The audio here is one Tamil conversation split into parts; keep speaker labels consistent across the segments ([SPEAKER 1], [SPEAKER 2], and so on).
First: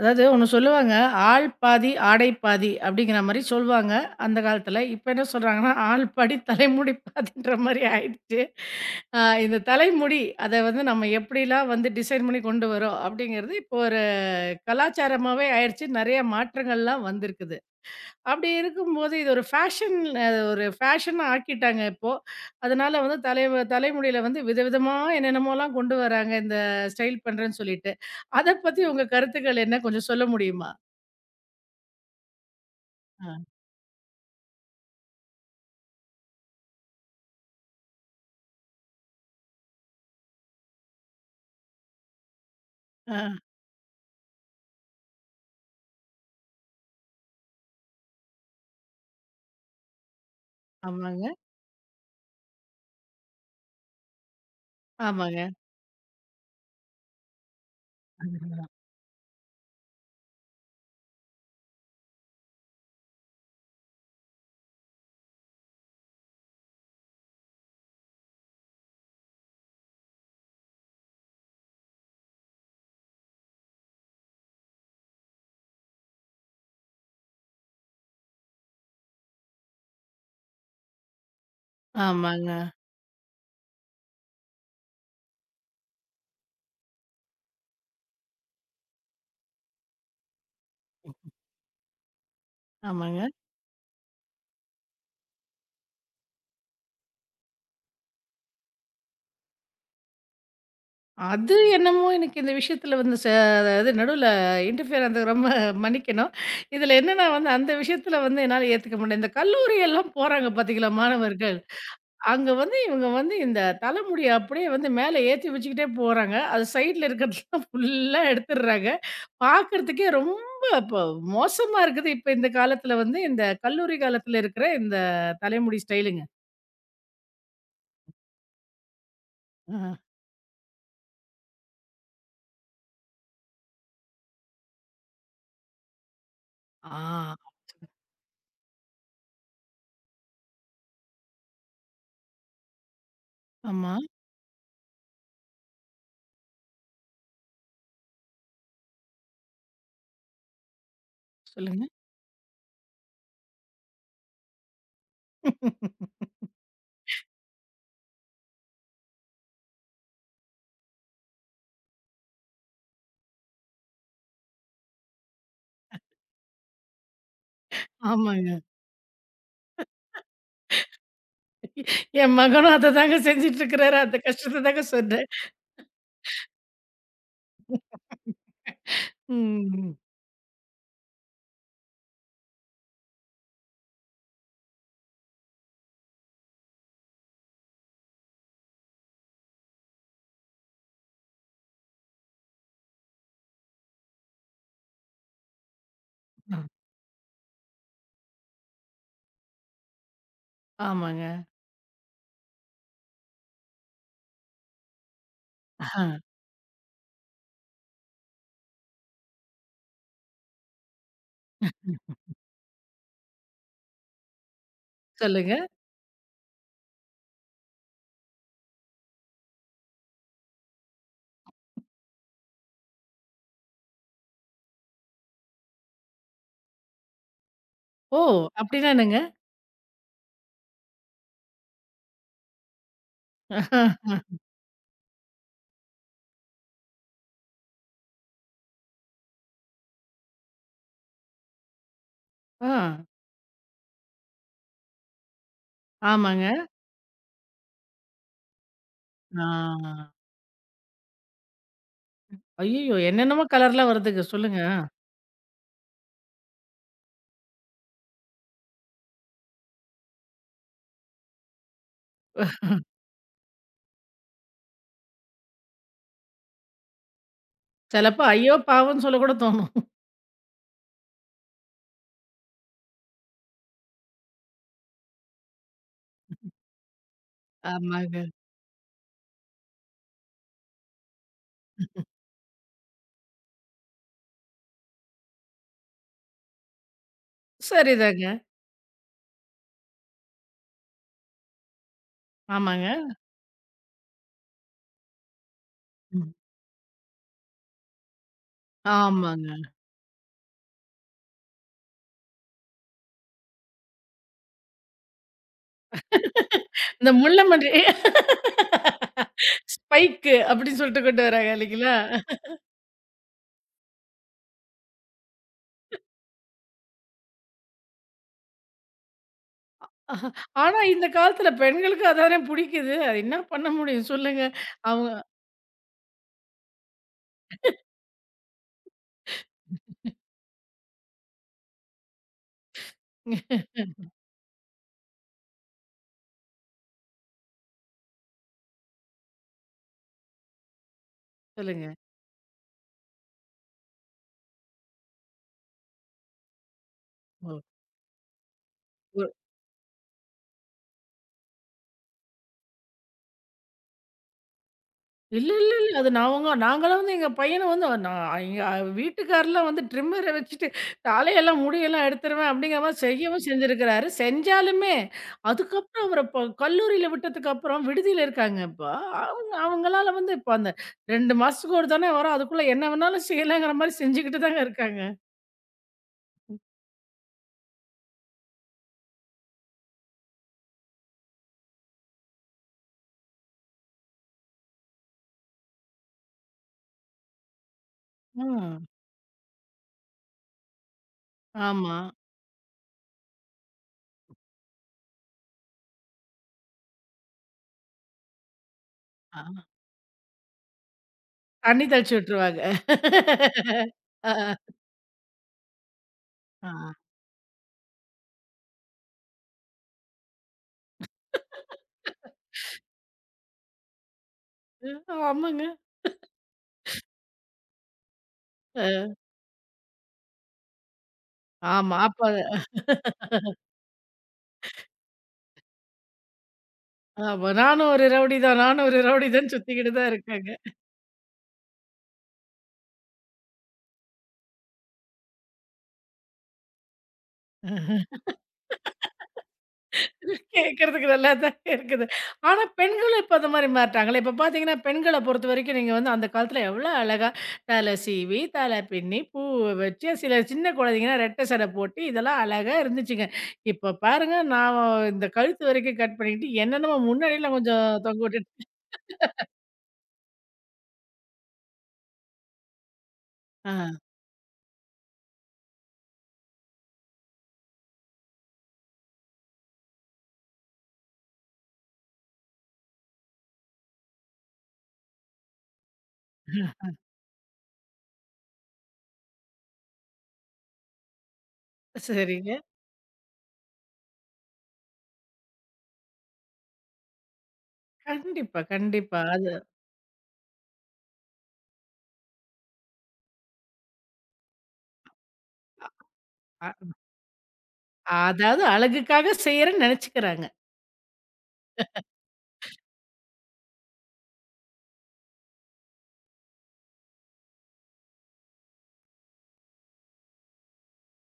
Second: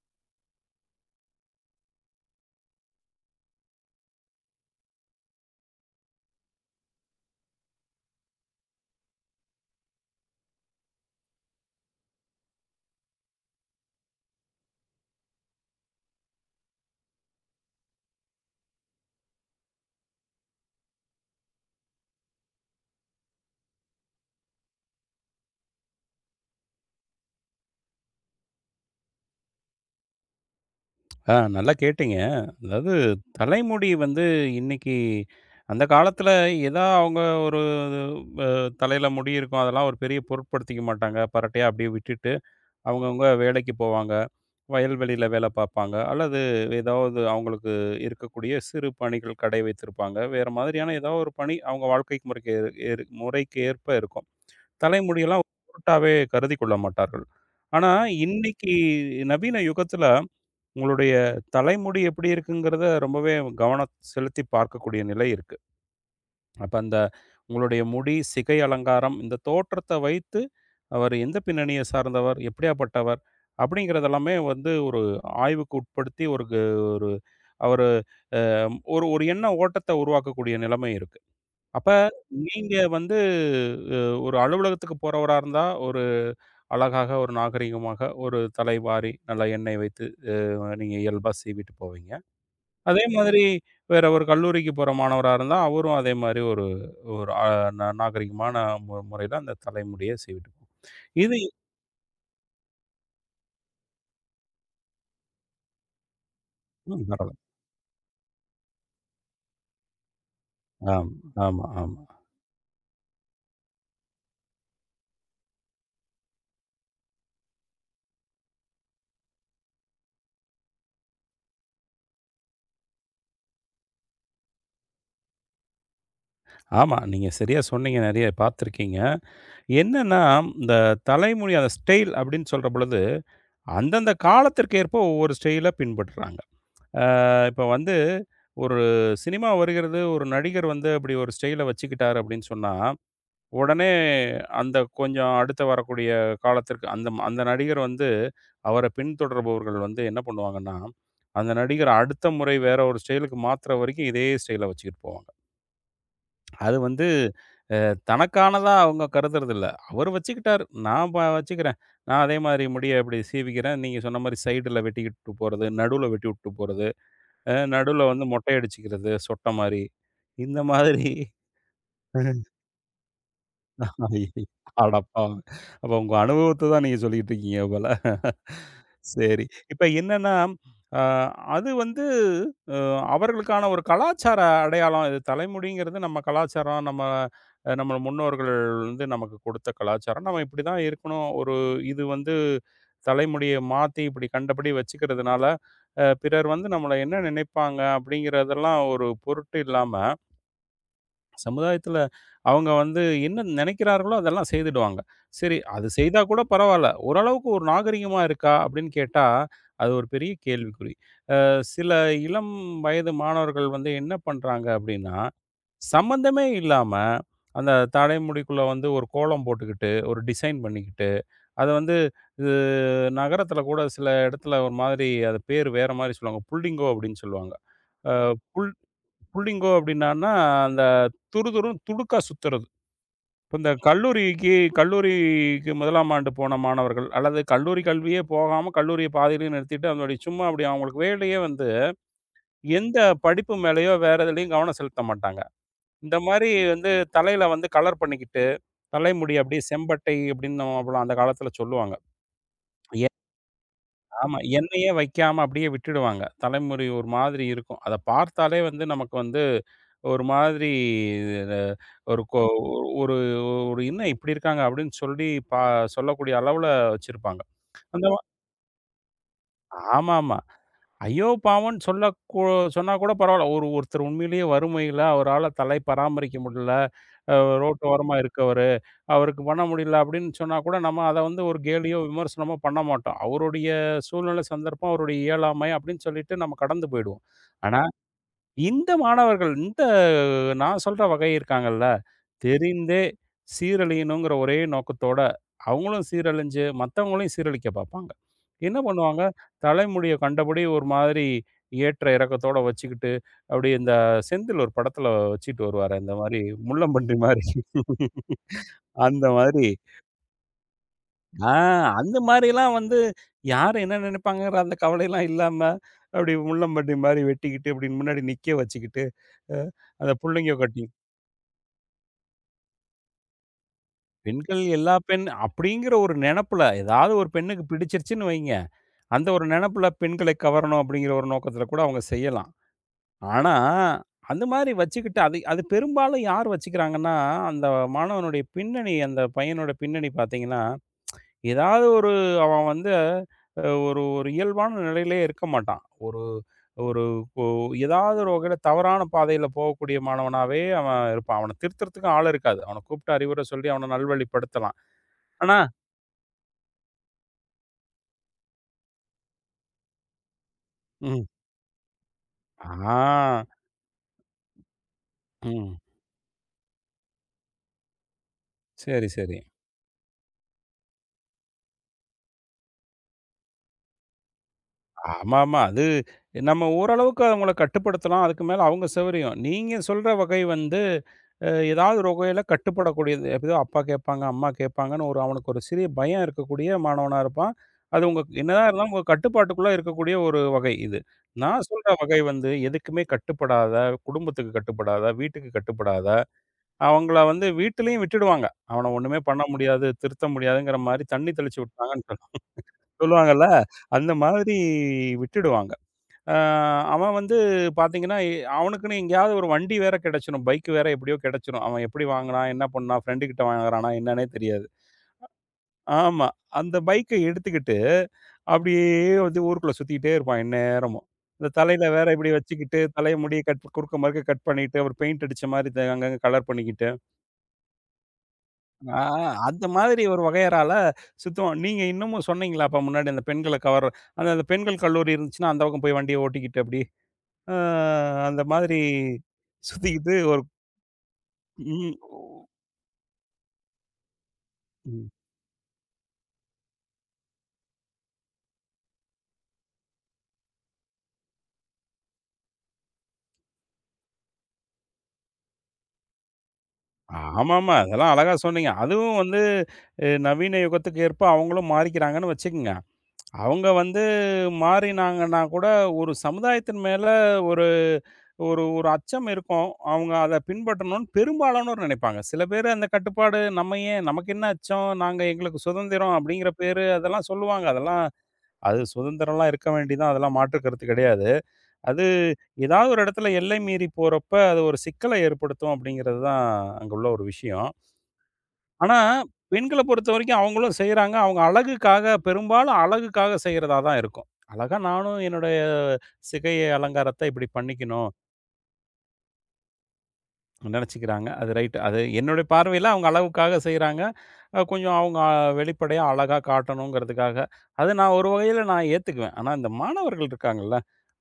[SPEAKER 1] அதாவது ஒண்ணு சொல்லுவாங்க, "ஆள் பாதி, ஆடை பாதி" அப்படிங்கிற மாரி சொல்வாங்க அந்த காலத்துல. இப்ப என்ன சொல்றாங்கன்னா, "ஆள் பாதி, தலைமுடி பாதின்ற" மாரி ஆயிடுச்சு. அ இந்த தலைமுடி அத வந்து நம்ம எப்படிலாம் வந்து டிசைன் பண்ணி கொண்டு வரோம் அப்படிங்கிறது இப்போ ஒரு கலாச்சாரமாவே ஆயிடுச்சு. நெறைய மாற்றங்கள்லாம் வந்திருக்குது. அப்படி இருக்கும்போது, இது ஒரு ஃபேஷன் ஒரு ஃபேஷனா ஆக்கிட்டாங்க இப்போ. அதனால வந்து தலைமுடியில வந்து விதவிதமா என்னென்னமோலாம் கொண்டு வராங்க. இந்த ஸ்டைல் பண்றேன்னு சொல்லிட்டு. அத பத்தி உங்க கருத்துக்கள் என்ன? கொஞ்சம் சொல்ல முடியுமா?
[SPEAKER 2] நல்லா கேட்டீங்க. அதாவது,
[SPEAKER 1] ஆ.
[SPEAKER 2] தலைமுடி வந்து இன்னைக்கு அந்த காலத்தில ஏதா அவங்க ஒரு அ தலையில முடி இருக்கும். அதெல்லாம் ஒரு பெரிய பொருட்படுத்திக்க மாட்டாங்க. பரட்டையா அப்படியே விட்டுட்டு
[SPEAKER 1] ஆ.
[SPEAKER 2] அவங்கவங்க வேலைக்கு போவாங்க. வயல்வெளியில வேலை பார்ப்பாங்க. அல்லது ஏதாவது அவங்களுக்கு இருக்கக்கூடிய சிறு பணிகள் கடை வைத்திருப்பாங்க. வேற மாதிரியான ஏதாவது
[SPEAKER 1] ஆமாங்க.
[SPEAKER 2] ஒரு பணி அவங்க வாழ்க்கை முறைக்கு முறைக்கு ஏற்ப இருக்கும். தலைமுடியெல்லாம்
[SPEAKER 1] ஆமாங்க.
[SPEAKER 2] பொருட்டாவே கருதிக் கொள்ள மாட்டார்கள். ஆனா,
[SPEAKER 1] அதுதான்.
[SPEAKER 2] இன்னைக்கு நவீன யுகத்தில உங்களுடைய தலைமுடி எப்படி இருக்குங்கிறத ரொம்பவே கவனம் செலுத்தி பார்க்கக்கூடிய நிலை இருக்கு. அப்ப அந்த உங்களுடைய முடி, சிகை அலங்காரம், இந்த தோற்றத்த வைத்து அவர் எந்த பின்னணியை சார்ந்தவர், எப்படியாப்பட்டவர் அப்படிங்கிறதெல்லாமே வந்து ஒரு ஆய்வுக்கு உட்படுத்தி ஒரு ஒரு அவரு அ ஒரு ஒரு எண்ண ஓட்டத்த உருவாக்கக்கூடிய நிலைமை இருக்கு. அப்ப
[SPEAKER 1] ஆமாங்க.
[SPEAKER 2] நீங்க வந்து அ ஒரு அலுவலகத்துக்கு போறவரா இருந்தா, ஒரு அழகாக, ஒரு நாகரிகமாக, ஒரு தலைவாரி நல்லா எண்ணெய் வைத்து நீங்க இயல்பா சீவிட்டு போவீங்க. அதே
[SPEAKER 1] ஆமாங்க.
[SPEAKER 2] மாதிரி வேற ஒரு கல்லூரிக்கு போற மாணவரா இருந்தா, அவரும் அதே மாரி ஒரு ஒரு நாகரீகமான முறையில அந்த தலைமுடிய சீவிட்டு இது.
[SPEAKER 1] அது என்னமோ எனக்கு இந்த விஷயத்துல வந்து அதாவது நடுவுல இன்டர்ஃபியர் அந்த ரொம்ப மன்னிக்கணும். இதுல
[SPEAKER 2] ம்.
[SPEAKER 1] என்னன்னா
[SPEAKER 2] பரவால்ல.
[SPEAKER 1] வந்து அந்த விஷயத்துல வந்து என்னால ஏத்துக்க முடியல. இந்த கல்லூரி எல்லாம் போறாங்க பாத்தீங்களா
[SPEAKER 2] ஆமா,
[SPEAKER 1] மாணவர்கள்.
[SPEAKER 2] ஆமா, ஆமா.
[SPEAKER 1] அங்க வந்து இவங்க வந்து இந்த தலைமுடிய அப்படியே வந்து மேல ஏத்தி வச்சுக்கிட்டே போறாங்க. அது சைட்ல இருக்கிறதெல்லாம் ஃபுல்லா எடுத்துடுறாங்க. பார்க்கறதுக்கே ரொம்ப இப்போ மோசமா இருக்குது. இப்ப இந்த காலத்துல வந்து இந்த கல்லூரி காலத்துல இருக்கிற இந்த தலைமுடி ஸ்டைலுங்க.
[SPEAKER 2] ஆமா, நீங்க சரியா சொன்னீங்க. நெறைய பார்த்துருக்கீங்க.
[SPEAKER 1] ஆஹா.
[SPEAKER 2] என்னன்னா, இந்த தலைமுடி அந்த ஸ்டைல் அப்படின்னு சொல்ற பொழுது, அந்தந்த காலத்திற்கு ஏற்ப ஒவ்வொரு ஸ்டைல பின்பற்றுறாங்க. அ
[SPEAKER 1] ஆ.
[SPEAKER 2] இப்ப வந்து ஒரு சினிமா வருகிறது, ஒரு நடிகர் வந்து அப்படி ஒரு ஸ்டைல வச்சுக்கிட்டாரு அப்படின்னு சொன்னா உடனே
[SPEAKER 1] ஆமா.
[SPEAKER 2] அந்த கொஞ்சம் அடுத்து வரக்கூடிய காலத்திற்கு அந்த அந்த நடிகர் வந்து அவர பின்தொடர்பவர்கள் வந்து என்ன பண்ணுவாங்கன்னா, அந்த
[SPEAKER 1] சொல்லுங்க.
[SPEAKER 2] நடிகர் அடுத்த முறை வேற ஒரு ஸ்டைலுக்கு மாத்துற வரைக்கும் இதே ஸ்டைல வச்சுக்கிட்டு போவாங்க. அது வந்து அ தனக்கானதா அவங்க கருதுறதில்ல. அவரு வச்சுக்கிட்டாரு. நான் வச்சுக்கிறேன். நான் அதே மாதிரி முடிய இப்படி சீவிக்கிறேன். நீங்க சொன்ன மாரி சைடுல வெட்டிக்கிட்டு போறது, நடுவுல வெட்டி விட்டு போறது, நடுவுல வந்து மொட்டை
[SPEAKER 1] ஆமாங்க.
[SPEAKER 2] அடிச்சுக்கிறது, சொட்ட மாரி. இந்த மாதிரி.
[SPEAKER 1] என் மகனும் அததாங்க செஞ்சுட்டு இருக்கிறாரு. அந்த
[SPEAKER 2] ஐயய்ய!
[SPEAKER 1] கஷ்டத்த தாங்க சொன்னேன்.
[SPEAKER 2] அடப்பாவி! அப்ப உங்க அனுபவத்த தான் நீங்க சொல்லிட்டு இருக்கீங்க போல. சரி. இப்ப
[SPEAKER 1] ம்.
[SPEAKER 2] என்னன்னா, அ அது வந்து அ அவர்களுக்கான ஒரு கலாச்சார அடையாளம். இது தலைமுடிங்கிறது நம்ம கலாச்சாரம், நம்ம நம்ம முன்னோர்கள் வந்து நமக்கு கொடுத்த கலாச்சாரம். நம்ம இப்படி தான் இருக்கணும். ஒரு இது வந்து தலைமுடிய மாத்தி இப்படி கண்டபடி வச்சுக்கிறதுனால, பிறர்
[SPEAKER 1] அ.
[SPEAKER 2] வந்து நம்மள என்ன நினைப்பாங்க அப்படிங்கிறதெல்லாம் ஒரு பொருட்டு இல்லாம
[SPEAKER 1] ஆமாங்க.
[SPEAKER 2] சமுதாயத்துல அவங்க வந்து என்ன நினைக்கிறார்களோ அதெல்லாம் செய்துடுவாங்க. சரி, அது
[SPEAKER 1] ஆஹா.
[SPEAKER 2] செய்தா கூட பரவால்ல. ஓரளவுக்கு ஒரு நாகரீகமா இருக்கா? அப்படின்னு கேட்டா, அது ஒரு பெரிய கேள்விக்குறி. அ சில இளம் வயது மாணவர்கள் வந்து என்ன பண்றாங்க அப்படின்னா,
[SPEAKER 1] சொல்லுங்க.
[SPEAKER 2] சம்மந்தமே இல்லாம அந்த தடை முடிக்குள்ள வந்து ஒரு கோலம் போட்டுக்கிட்டு, ஒரு டிசைன் பண்ணிக்கிட்டு, அத வந்து இது நகரத்துல கூட சில இடத்துல ஒரு மாதிரி அது பேரு வேற மாரி சொல்லுவாங்க. புல்டிங்கோ அப்படின்னு சொல்லுவாங்க. அ
[SPEAKER 1] ஓ!
[SPEAKER 2] புல்
[SPEAKER 1] அப்படின்னா என்னங்க?
[SPEAKER 2] புள்ளிங்கோ அப்படின்னான்னா, அந்த துருதுருன்னு துடுக்கா சுத்துறது. இப்ப இந்த
[SPEAKER 1] ஆஹா,
[SPEAKER 2] கல்லூரிக்கு கல்லூரிக்கு 1ஆம் ஆண்டு போன மாணவர்கள், அல்லது கல்லூரி கல்வியே போகாம கல்லூரிய பாதியிலேயே நிறுத்திட்டு, அதனுடைய சும்மா அப்படி அவங்களுக்கு வேலையே வந்து,
[SPEAKER 1] ஆ.
[SPEAKER 2] எந்த படிப்பு மேலயோ, வேற எதுலயும் கவனம் செலுத்த மாட்டாங்க. இந்த
[SPEAKER 1] ஆமாங்க.
[SPEAKER 2] மாரி வந்து தலையில வந்து கலர் பண்ணிக்கிட்டு, தலைமுடி அப்படியே
[SPEAKER 1] ஆ.
[SPEAKER 2] செம்பட்டை அப்படின்னு நம்ம அப்பலாம் அந்த காலத்தில சொல்லுவாங்க.
[SPEAKER 1] ஐயய்யோ!
[SPEAKER 2] எ
[SPEAKER 1] என்னென்னமோ கலர்லாம் வருதுங்க.
[SPEAKER 2] ஆமா.
[SPEAKER 1] சொல்லுங்க.
[SPEAKER 2] எண்ணெயே வைக்காம அப்படியே விட்டுடுவாங்க. தலைமுடி ஒரு மாதிரி இருக்கும். அத பார்த்தாலே வந்து நமக்கு வந்து ஒரு மாதிரி அ ஒரு கொ ஒரு ஒரு "என்ன இப்படி இருக்காங்க?" அப்படின்னு சொல்லி பா சொல்லக்கூடிய அளவுல வச்சிருப்பாங்க. அந்த
[SPEAKER 1] சிலப்போ ஐயோ! பாவம்ன்னு சொல்ல கூட தோணும்.
[SPEAKER 2] ஆமாமா. "ஐயோ பாவம்ன்னு" சொல்ல கூ சொன்னா கூட பரவால்ல. ஒருத்தர் உண்மையிலேயே வறுமையில அவரால தலை பராமரிக்க முடியல, அ ரோட்டு ஓரமா
[SPEAKER 1] ஆமாங்க.
[SPEAKER 2] இருக்கவரு, அவருக்கு பண்ண முடியல அப்படின்னு சொன்னா கூட நம்ம அத வந்து ஒரு கேலியோ, விமர்சனமோ பண்ண மாட்டோம். அவருடைய சூழ்நிலை, சந்தர்ப்பம், அவருடைய இயலாமை அப்படின்னு சொல்லிட்டு நம்ம கடந்து போயிடுவோம். ஆனா,
[SPEAKER 1] சரிதாங்க.
[SPEAKER 2] இந்த மாணவர்கள் இந்த நான் சொல்ற வகை இருக்காங்கல்ல,
[SPEAKER 1] ஆமாங்க.
[SPEAKER 2] தெரிந்தே சீரழியணுங்கிற ஒரே நோக்கத்தோட, அவங்களும்
[SPEAKER 1] ம்.
[SPEAKER 2] சீரழிஞ்சு, மத்தவங்களையும் சீரழிக்க பார்ப்பாங்க. என்ன பண்ணுவாங்க,
[SPEAKER 1] ஆமாங்க.
[SPEAKER 2] தலைமுடிய கண்டபடி ஒரு மாதிரி ஏற்ற இறக்கத்தோட வச்சுக்கிட்டு, அப்படியே இந்த செந்தில் ஒரு படத்துல வச்சுட்டு வருவாரே, இந்த மாரி
[SPEAKER 1] இந்த
[SPEAKER 2] முள்ளம்பன்றி மாரி.
[SPEAKER 1] முள்ளமல்லி
[SPEAKER 2] அந்த மாரி.
[SPEAKER 1] ஸ்பைக்கு அப்படின்னு சொல்லிட்டு கொண்டு வராங்க
[SPEAKER 2] ஆ
[SPEAKER 1] இல்லைங்களா?
[SPEAKER 2] அந்த மாரிலாம் வந்து யார் என்ன நெனைப்பாங்கங்கிற அந்த கவலைலாம் இல்லாம, அப்படி முள்ளம்பன்றி மாரி வெட்டிக்கிட்டு, இப்படி முன்னாடி நிக்க வச்சுக்கிட்டு, அ அந்த புள்ளைங்க
[SPEAKER 1] ஆனா
[SPEAKER 2] கட்டி.
[SPEAKER 1] இந்த காலத்துல பெண்களுக்கு அதானே புடிக்குது. அது என்ன பண்ண முடியும் சொல்லுங்க.
[SPEAKER 2] பெண்கள் எல்லா
[SPEAKER 1] அவங்க
[SPEAKER 2] பெண் அப்படிங்கிற ஒரு நெனப்புல, ஏதாவது ஒரு பெண்ணுக்கு பிடிச்சிருச்சுன்னு வைங்க, அந்த ஒரு நெனப்புல பெண்களை கவரணும் அப்படிங்கிற ஒரு நோக்கத்துல கூட அவங்க செய்யலாம். ஆனா, அந்த மாரி வச்சுக்கிட்டு அது அது பெரும்பாலும் யார் வச்சுக்கிறாங்கன்னா, அந்த மாணவனுடைய பின்னணி, அந்த பையனோட பின்னணி பார்த்தீங்கன்னா, ஏதாவது
[SPEAKER 1] சொல்லுங்க.
[SPEAKER 2] ஒரு அவன் வந்து ஒரு ஒரு இயல்பான நிலையிலே இருக்க மாட்டான். ஒரு ஒரு ஒ ஏதாவது ஒரு வகையில தவறான
[SPEAKER 1] ஓ.
[SPEAKER 2] பாதையில போகக்கூடிய மாணவனாவே அவன் இருப்பான். அவன திருத்துறதுக்கும் ஆள் இருக்காது. அவன கூப்பிட்டு அறிவுரை சொல்லி அவன நல்வழிப்படுத்தலாம்.
[SPEAKER 1] இல்ல,
[SPEAKER 2] ஆனா
[SPEAKER 1] இல்ல, இல்ல. அது நான் அவங்க நாங்கலாம் வந்து எங்க பையன வந்து நான் எங்க வீட்டுக்கார்லாம் வந்து ட்ரிம்மர வச்சுட்டு
[SPEAKER 2] ம்.
[SPEAKER 1] தலையெல்லாம் முடியெல்லாம் எடுத்துருவேன் அப்படிங்கிற மாரி
[SPEAKER 2] ஆ.
[SPEAKER 1] செய்யவும் செஞ்சிருக்கிறாரு. செஞ்சாலுமே
[SPEAKER 2] ம்.
[SPEAKER 1] அதுக்கப்புறம் அவர இப்ப கல்லூரியில விட்டதுக்கப்புறம் விடுதியில இருக்காங்க இப்ப.
[SPEAKER 2] சரி, சரி.
[SPEAKER 1] அவங்க அவங்களால வந்து இப்ப அந்த 2 மாசத்துக்கு ஒரு தானே வரோம். அதுக்குள்ள என்ன வேணாலும் செய்யலாங்கிற மாரி செஞ்சுக்கிட்டு தாங்க இருக்காங்க.
[SPEAKER 2] ஆமாமா. அது நம்ம ஓரளவுக்கு அவங்கள கட்டுப்படுத்தலாம். அதுக்கு மேல அவங்க சௌகரியம். நீங்க சொல்ற வகை வந்து ஏதாவது ஒரு வகையில கட்டுப்படக்கூடியது. எப்படியோ அப்பா கேட்பாங்க, அம்மா கேட்பாங்கன்னு ஒரு அவனுக்கு ஒரு சிறிய பயம் இருக்கக்கூடிய மாணவனா இருப்பான். அது உங்க என்னதான்
[SPEAKER 1] ம்.
[SPEAKER 2] இருந்தாலும் உங்க கட்டுப்பாட்டுக்குள்ள இருக்கக்கூடிய ஒரு வகை இது. நான் சொல்ற
[SPEAKER 1] ஆமா.
[SPEAKER 2] வகை வந்து எதுக்குமே கட்டுப்படாத, குடும்பத்துக்கு கட்டுப்படாத, வீட்டுக்கு கட்டுப்படாத, அவங்கள வந்து வீட்டிலயும் விட்டுடுவாங்க. அவன ஒண்ணுமே
[SPEAKER 1] ஆ.
[SPEAKER 2] பண்ண முடியாது, திருத்த முடியாதுங்கிற மாரி தண்ணி தெளிச்சு
[SPEAKER 1] தண்ணி
[SPEAKER 2] விட்டாங்கன்னு
[SPEAKER 1] தெளிச்சு விட்டுருவாங்க.
[SPEAKER 2] சொல்லுவாங்கல்ல, அந்த மாதிரி
[SPEAKER 1] ஆ.
[SPEAKER 2] விட்டுடுவாங்க. அ
[SPEAKER 1] ஆ.
[SPEAKER 2] அவன் வந்து பார்த்தீங்கன்னா, அவனுக்குன்னு எங்கேயாவது ஒரு வண்டி வேற கிடைச்சிரும். பைக் வேற எப்படியோ கிடைச்சிரும். அவன் எப்படி வாங்குனான்? என்ன பண்ணான்? ஃப்ரெண்டு கிட்ட வாங்குறானா? என்னன்னே தெரியாது.
[SPEAKER 1] ஆமாங்க.
[SPEAKER 2] ஆமா. அந்த பைக்க எடுத்துக்கிட்டு, அப்படியே
[SPEAKER 1] அ.
[SPEAKER 2] வந்து ஊருக்குள்ள சுத்திக்கிட்டே இருப்பான் எந்நேரமும். இந்த தலையில
[SPEAKER 1] ஆமா.
[SPEAKER 2] வேற
[SPEAKER 1] அப்ப
[SPEAKER 2] இப்படி வச்சுக்கிட்டு, தலைய முடிய கட் குறுக்க மறுக்க கட் பண்ணிட்டு, ஒரு பெயிண்ட் அடிச்ச மாரி அங்கங்க கலர் பண்ணிக்கிட்டு
[SPEAKER 1] ஆமா. நானும் ஒரு ரவுடி தான், நானும் ஒரு
[SPEAKER 2] ஆ
[SPEAKER 1] ரவுடி தான்
[SPEAKER 2] அந்த
[SPEAKER 1] சுத்திக்கிட்டு
[SPEAKER 2] மாதிரி
[SPEAKER 1] தான்
[SPEAKER 2] ஒரு
[SPEAKER 1] இருக்காங்க.
[SPEAKER 2] வகையறால சுத்துவோம். நீங்க இன்னமும் சொன்னீங்களா அப்ப முன்னாடி அந்த அந்த பெண்கள் கல்லூரி இருந்துச்சுன்னா, அந்த பக்கம் போய் வண்டிய ஓட்டிக்கிட்டு அப்படி, அ அந்த மாதிரி சுத்திக்கிட்டு ஒரு.
[SPEAKER 1] கேட்கறதுக்கு நல்லா தான்
[SPEAKER 2] ம்,
[SPEAKER 1] இருக்குது. ஆனா பெண்களும் இப்ப அந்த மாரி மாறிட்டாங்களே. இப்ப பார்த்தீங்கன்னா,
[SPEAKER 2] ம்.
[SPEAKER 1] பெண்கள பொறுத்தவரைக்கும் நீங்க வந்து அந்த காலத்துல எவ்வளோ அழகா தலை சீவி, தலை பின்னி, பூவ வச்சு, சில சின்ன குழந்தைங்கன்னா ரெட்டை சடை போட்டு இதெல்லாம் அழகா இருந்துச்சுங்க. இப்ப பாருங்க நான் இந்த கழுத்து வரைக்கும் கட் பண்ணிக்கிட்டு என்னென்னமோ முன்னாடிலாம்
[SPEAKER 2] ஆமாமா.
[SPEAKER 1] கொஞ்சம்
[SPEAKER 2] அதெல்லாம்
[SPEAKER 1] தொங்க
[SPEAKER 2] அழகா
[SPEAKER 1] விட்டுட்டு
[SPEAKER 2] சொன்னீங்க. அதுவும் வந்து நவீன யுகத்துக்கு ஏற்ப அவங்களும் மாறிக்கிறாங்கன்னு வச்சுக்கங்க. அவங்க
[SPEAKER 1] ஆ
[SPEAKER 2] வந்து மாறினாங்கன்னா கூட, ஒரு சமுதாயத்தின் மேல ஒரு ஒரு ஒரு அச்சம் இருக்கும். அவங்க அத பின்பற்றணும்னு பெரும்பாலானோர் நினைப்பாங்க. சில பேரு அந்த கட்டுப்பாடு நம்ம ஏன்? நமக்கு என்ன அச்சம்? நாங்க எங்களுக்கு சுதந்திரம் அப்படிங்கிற பேரு அதெல்லாம் சொல்லுவாங்க. அதெல்லாம் அது சுதந்திரம்லாம் இருக்க வேண்டியதுதான். அதெல்லாம் மாற்று கருத்து கிடையாது. அது
[SPEAKER 1] சரிங்க.
[SPEAKER 2] ஏதாவது ஒரு இடத்துல எல்லை மீறி போறப்ப, அது ஒரு சிக்கலை ஏற்படுத்தும் அப்படிங்கிறது தான் அங்க உள்ள ஒரு விஷயம்.
[SPEAKER 1] கண்டிப்பா,
[SPEAKER 2] ஆனா,
[SPEAKER 1] கண்டிப்பா. அது
[SPEAKER 2] பெண்கள பொறுத்தவரைக்கும் அவங்களும் செய்றாங்க. அவங்க அழகுக்காக பெரும்பாலும் அழகுக்காக செய்றதா தான் இருக்கும். அழகா நானும் என்னுடைய சிகை
[SPEAKER 1] அ
[SPEAKER 2] அலங்காரத்த இப்படி பண்ணிக்கணும்.
[SPEAKER 1] அதாவது அழகுக்காக செய்றேன்னு நெனச்சுக்கிறாங்க.
[SPEAKER 2] நினச்சுக்கிறாங்க. அது ரைட். அது என்னுடைய பார்வையில அவங்க அழகுக்காக செய்றாங்க. கொஞ்சம் அவங்க வெளிப்படையா அழகா காட்டணுங்கிறதுக்காக. அது நான் ஒரு வகையில நான் ஏத்துக்குவேன். ஆனா இந்த மாணவர்கள் இருக்காங்கல்ல,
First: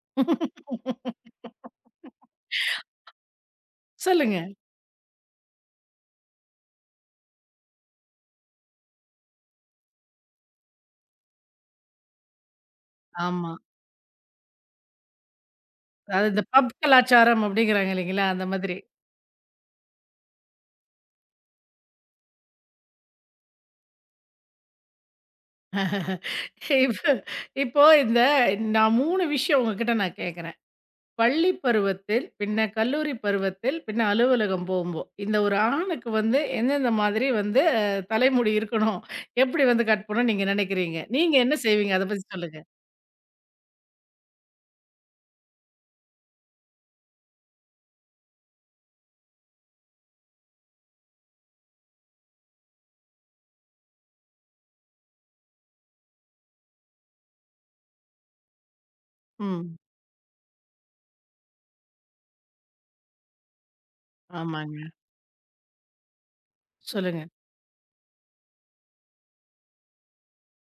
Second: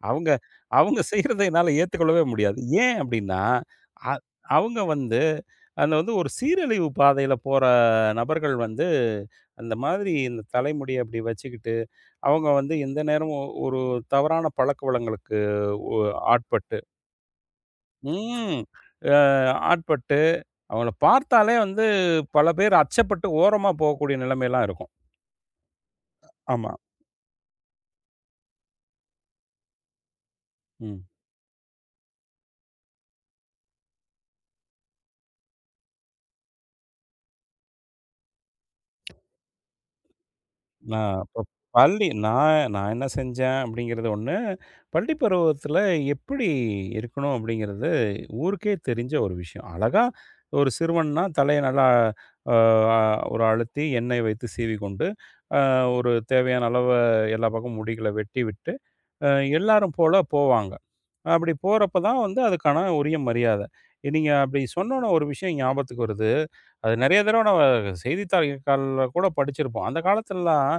[SPEAKER 2] அவங்க அவங்க செய்றத என்னால ஏத்துக்கொள்ளவே முடியாது. ஏன் அப்டின்னா, அ
[SPEAKER 1] சொல்லுங்க.
[SPEAKER 2] அவங்க வந்து அந்த வந்து ஒரு சீரழிவு பாதையில போற நபர்கள் வந்து, அந்த மாதிரி இந்த தலைமுடிய இப்டி வச்சுக்கிட்டு, அவங்க வந்து எந்த நேரமும்
[SPEAKER 1] ஆமா.
[SPEAKER 2] ஒரு தவறான பழக்கவழங்களுக்கு ஒ
[SPEAKER 1] அதாவது இந்த பப்
[SPEAKER 2] ஆட்பட்டு
[SPEAKER 1] கலாச்சாரம் அப்படிங்கிறாங்க இல்லைங்களா? அந்த
[SPEAKER 2] ம்.
[SPEAKER 1] மாதிரி.
[SPEAKER 2] அ ஆட்பட்டு அவங்கள பார்த்தாலே வந்து பல பேர் அச்சப்பட்டு ஓரமா போகக்கூடிய நிலைமைலாம் இருக்கும். ஆமா.
[SPEAKER 1] இப்ப இப்போ இந்த நான் 3 விஷயம் உங்ககிட்ட நான் கேட்கிறேன்.
[SPEAKER 2] ம்.
[SPEAKER 1] பள்ளி பருவத்தில், பின்ன கல்லூரி பருவத்தில், பின்ன அலுவலகம் போம்போ. இந்த ஒரு ஆணுக்கு வந்து எந்தெந்த மாதிரி வந்து தலைமுடி இருக்கணும்? எப்படி வந்து கட் பண்ணணும்னு நீங்க நினைக்கிறீங்க?
[SPEAKER 2] நான்
[SPEAKER 1] நீங்க
[SPEAKER 2] இப்ப
[SPEAKER 1] என்ன செய்வீங்க? அத
[SPEAKER 2] பள்ளி
[SPEAKER 1] பத்தி
[SPEAKER 2] நான்
[SPEAKER 1] சொல்லுங்க.
[SPEAKER 2] நான் என்ன செஞ்சேன் அப்படிங்கிறது ஒண்ணு. பள்ளி பருவத்தில எப்படி இருக்கணும் அப்படிங்கிறது ஊருக்கே தெரிஞ்ச ஒரு விஷயம். அழகா ஒரு சிறுவன்னா தலைய நல்லா அ ஒரு அழுத்தி எண்ணெய் வைத்து சீவிக்கொண்டு, அ ஒரு தேவையான அளவு எல்லா பக்கமும் முடிகள வெட்டிவிட்டு, அ
[SPEAKER 1] ம்.
[SPEAKER 2] எல்லாரும் போல போவாங்க. அப்படி போறப்ப தான் வந்து அதுக்கான உரிய மரியாத. நீங்க அப்படி
[SPEAKER 1] ஆமாங்க.
[SPEAKER 2] சொன்னோன ஒரு விஷயம் ஞாபகத்துக்கு வருது. அது நெறைய
[SPEAKER 1] சொல்லுங்க.
[SPEAKER 2] தடவ நம்ம செய்தித்தாள்கள்ல கூட படிச்சிருப்போம். அந்த காலத்துலலாம்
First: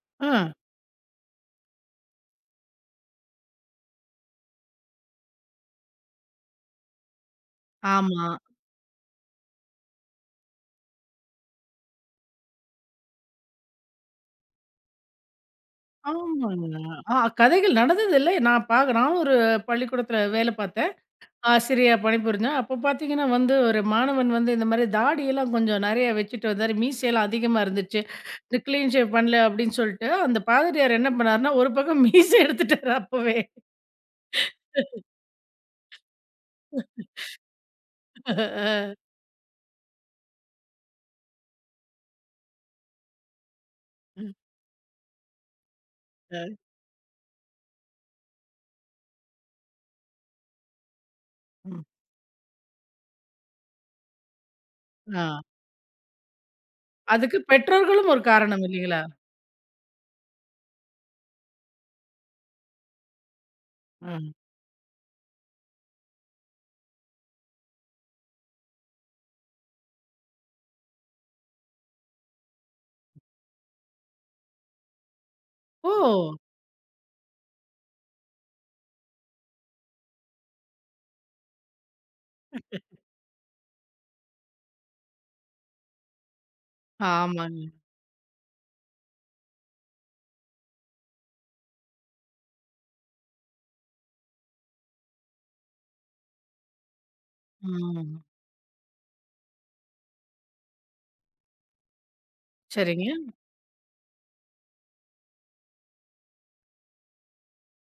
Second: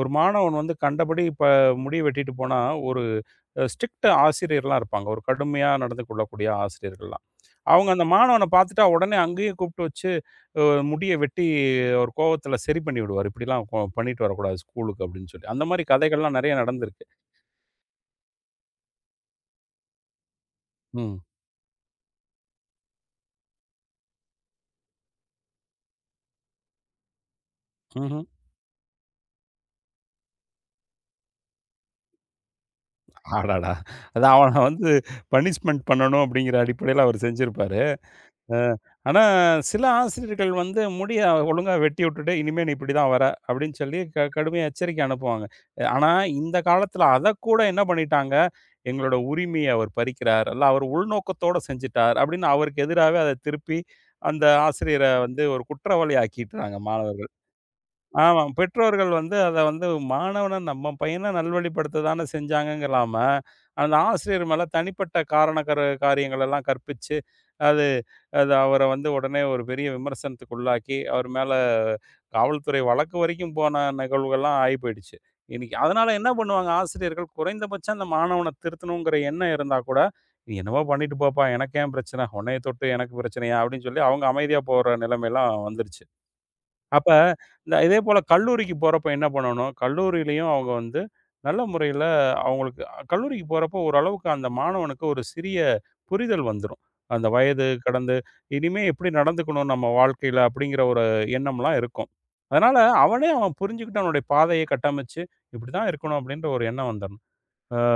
[SPEAKER 2] ஒரு
[SPEAKER 1] ஆ.
[SPEAKER 2] மாணவன் வந்து கண்டபடி இப்ப முடிய வெட்டிட்டு போனா, ஒரு ஸ்ட்ரிக்ட் ஆசிரியர்லாம் இருப்பாங்க. ஒரு கடுமையா நடந்து கொள்ளக்கூடிய ஆசிரியர்கள்லாம். அவங்க அந்த
[SPEAKER 1] ஆமா.
[SPEAKER 2] மாணவன பார்த்துட்டா உடனே அங்கேயே கூப்பிட்டு வச்சு, அ முடிய வெட்டி ஒரு கோவத்தில சரி பண்ணி விடுவாரு. இப்படிலாம் பண்ணிட்டு வரக்கூடாது ஸ்கூலுக்கு அப்படின்னு சொல்லி. அந்த மாரி கதைகள்லாம் நெறைய
[SPEAKER 1] ஆமாங்க.
[SPEAKER 2] நடந்திருக்கு.
[SPEAKER 1] ஆ கதைகள் நடந்தது இல்ல. நான் பாக்க நான் ஒரு பள்ளிக்கூடத்துல வேலை பார்த்தேன்.
[SPEAKER 2] ம்.
[SPEAKER 1] ஆசிரியா பணிபுரிஞ்சேன். அப்போ பார்த்தீங்கன்னா வந்து, ஒரு மாணவன் வந்து இந்த மாரி தாடியெல்லாம் கொஞ்சம் நெறைய வச்சுட்டு வந்தாரு. மீசையெல்லாம் அதிகமா இருந்துச்சு.
[SPEAKER 2] ம்ஹ்ம்.
[SPEAKER 1] இந்த கிளீன் ஷேவ் பண்ணல அப்படின்னு சொல்லிட்டு, அந்த பாதிரியார் என்ன பண்ணாருன்னா, ஒரு பக்கம் மீச எடுத்துட்டாரு அப்பவே.
[SPEAKER 2] அடடா! அது அவன வந்து பனிஷ்மென்ட் பண்ணணும் அப்படிங்கிற அடிப்படையில அவர் செஞ்சிருப்பாரு. அ, ஆனா சில ஆசிரியர்கள் வந்து முடிய ஒழுங்கா வெட்டி விட்டுட்டு, "இனிமே நீ இப்படிதான் வர" அப்படின்னு சொல்லி
[SPEAKER 1] ம்.
[SPEAKER 2] கடுமையா எச்சரிக்கை அனுப்புவாங்க. ஆனா இந்த காலத்தில அதக்கூட என்ன பண்ணிட்டாங்க, "எங்களோட உரிமைய அவர் பறிக்கிறார், அல்ல அவர் உள்நோக்கத்தோட செஞ்சுட்டார்" அப்படின்னு அவருக்கு எதிராவே அத திருப்பி அந்த ஆசிரியர
[SPEAKER 1] ஆ.
[SPEAKER 2] வந்து ஒரு குற்றவாளி ஆக்கிட்றாங்க மாணவர்கள்.
[SPEAKER 1] அதுக்கு பெற்றோர்களும் ஒரு
[SPEAKER 2] ஆமா.
[SPEAKER 1] காரணம் இல்லைங்களா?
[SPEAKER 2] பெற்றோர்கள் வந்து அத வந்து மாணவன நம்ம பையன நல்வழிப்படுத்த தான செஞ்சாங்கங்கலாம, அந்த
[SPEAKER 1] ம்.
[SPEAKER 2] ஆசிரியர் மேல தனிப்பட்ட காரண காரியங்கள் எல்லாம் கற்பிச்சு, அது அது அவர வந்து உடனே ஒரு பெரிய விமர்சனத்துக்கு உள்ளாக்கி, அவர் மேல காவல்துறை வழக்கு வரைக்கும் போன நிகழ்வுகள்லாம் ஆயி போயிடுச்சு. இன்னைக்கு
[SPEAKER 1] ஓ!
[SPEAKER 2] அதனால என்ன பண்ணுவாங்க ஆசிரியர்கள், குறைந்தபட்சம் அந்த மாணவன திருத்தணுங்கிற எண்ணம் இருந்தா கூட, "நீ என்னவோ பண்ணிட்டு போப்பா! எனக்கு ஏன் பிரச்சன? உன்னைய தொட்டு எனக்கு பிரச்சனையா?" அப்படின்னு சொல்லி அவங்க அமைதியா போற நிலைமைலாம் வந்துருச்சு. அப்ப
[SPEAKER 1] ஆமாங்க.
[SPEAKER 2] இந்த இதேபோல கல்லூரிக்கு போறப்ப என்ன பண்ணணும், கல்லூரியிலயும் அவங்க வந்து நல்ல முறையில அவங்களுக்கு அ, கல்லூரிக்கு போறப்போ ஓரளவுக்கு அந்த மாணவனுக்கு ஒரு சிறிய புரிதல் வந்துரும். அந்த வயது கடந்து,
[SPEAKER 1] ம்.
[SPEAKER 2] இனிமே எப்படி நடந்துக்கணும் நம்ம வாழ்க்கையில அப்படிங்கிற ஒரு எண்ணம்லாம் இருக்கும். அதனால
[SPEAKER 1] சரிங்க.
[SPEAKER 2] அவனே அவன் புரிஞ்சுக்கிட்டு அவனுடைய பாதைய கட்டமைச்சு, இப்படிதான் இருக்கணும் அப்படின்ற ஒரு எண்ணம் வந்துரணும்.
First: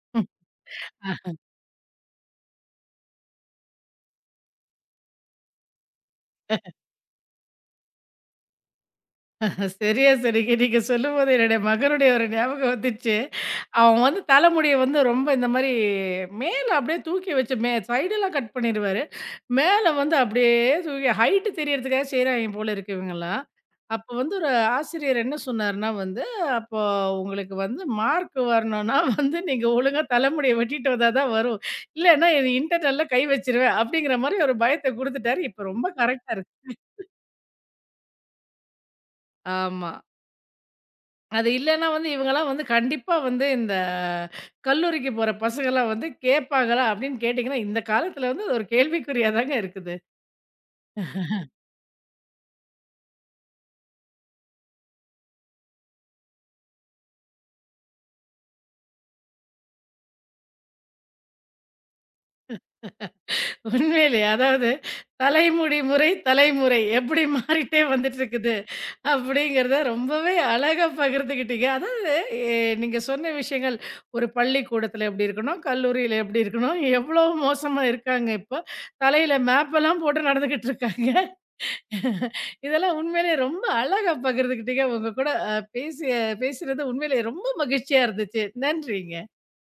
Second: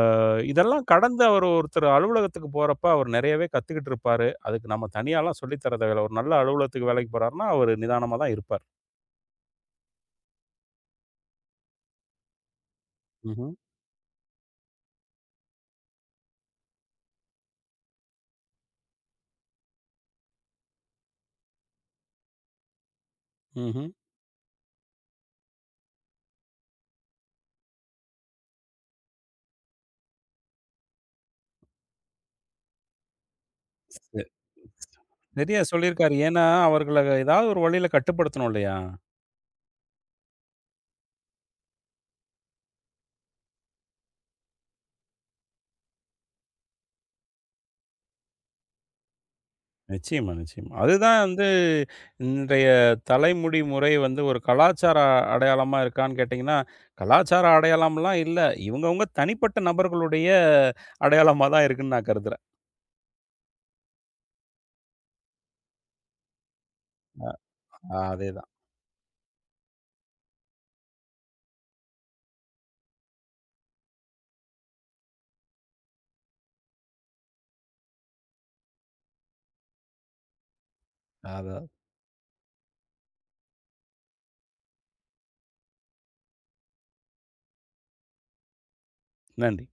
[SPEAKER 2] இதெல்லாம் கடந்து
[SPEAKER 1] ம்.
[SPEAKER 2] அவர் ஒருத்தர் அலுவலகத்துக்கு போறப்ப அவர் நெறையவே கத்துக்கிட்டு இருப்பாரு. அதுக்கு நம்ம தனியாலாம் சொல்லி தர தேவையில்ல. ஒரு நல்ல அலுவலகத்துக்கு வேலைக்கு போறாருன்னா, அவரு நிதானமா தான் இருப்பார்.
[SPEAKER 1] சரியா சரிங்க. நீங்க சொல்லும்போது என்னுடைய மகனுடைய ஒரு ஞாபகம் வந்துச்சு.
[SPEAKER 2] ம்ஹ்ம்.
[SPEAKER 1] அவன் வந்து தலைமுடிய வந்து ரொம்ப இந்த மாரி மேல அப்படியே தூக்கி வச்சு சைடெல்லாம் கட் பண்ணிருவாரு. மேல வந்து அப்படியே தூக்கி ஹைட் தெரியறதுக்காக செய்றாய்ங்க போல இருக்கு இவங்கலாம்.
[SPEAKER 2] ம்ஹ்ம்.
[SPEAKER 1] அப்போ வந்து ஒரு ஆசிரியர் என்ன சொன்னாருன்னா வந்து, "அப்போ உங்களுக்கு வந்து மார்க் வரணும்னா வந்து நீங்க ஒழுங்கா தலைமுடிய வெட்டிட்டு வந்தா தான் வரும். இல்லன்னா இது இன்டர்னல்ல கை வச்சுருவேன்." அப்படிங்கிற
[SPEAKER 2] ச
[SPEAKER 1] மாரி ஒரு பயத்த குடுத்துட்டாரு.
[SPEAKER 2] சரியா
[SPEAKER 1] இப்ப ரொம்ப
[SPEAKER 2] சொல்லியிருக்காரு.
[SPEAKER 1] கரெக்ட்டா
[SPEAKER 2] ஏன்னா,
[SPEAKER 1] இருக்கு.
[SPEAKER 2] அவர்கள ஏதாவது ஒரு வழியில கட்டுப்படுத்தணும் இல்லையா?
[SPEAKER 1] ஆமா. அது இல்லன்னா வந்து இவங்கலாம் வந்து கண்டிப்பா வந்து இந்த கல்லூரிக்கு போற பசங்கலாம் வந்து கேட்பாங்களா அப்படின்னு கேட்டிங்கன்னா, இந்த காலத்துல வந்து அது ஒரு கேள்விக்குறியா தாங்க இருக்குது.
[SPEAKER 2] நிச்சயமா, நிச்சயமா. அதுதான் வந்து இன்றைய தலைமுடி முறை வந்து ஒரு கலாச்சார அடையாளமா இருக்கான்னு கேட்டிங்கன்னா, கலாச்சார அடையாளம்லாம் இல்ல. இவங்கவங்க தனிப்பட்ட நபர்களுடைய அடையாளமா தான் இருக்குன்னு நான் கருதுறேன்.
[SPEAKER 1] உண்மையிலேயே அதாவது தலைமுடி முறை, தலைமுறை எப்படி மாறிட்டே
[SPEAKER 2] அ
[SPEAKER 1] வந்துட்டு
[SPEAKER 2] அதேதான்.
[SPEAKER 1] இருக்குது அப்படிங்கிறத ரொம்பவே அழகா பகிர்ந்துக்கிட்டீங்க. அதாவது நீங்க சொன்ன விஷயங்கள் ஒரு பள்ளிக்கூடத்துல எப்படி இருக்கணும், கல்லூரியில எப்படி இருக்கணும், எவ்வளோ மோசமா இருக்காங்க இப்போ. தலையில மேப்பெல்லாம் போட்டு நடந்துகிட்டு இருக்காங்க.
[SPEAKER 2] அதான்.
[SPEAKER 1] இதெல்லாம் உண்மையிலேயே ரொம்ப அழகா பகிர்ந்துக்கிட்டீங்க. உங்க கூட அ பேசுனது உண்மையிலேயே ரொம்ப மகிழ்ச்சியா இருந்துச்சு. நன்றிங்க.
[SPEAKER 2] நன்றி.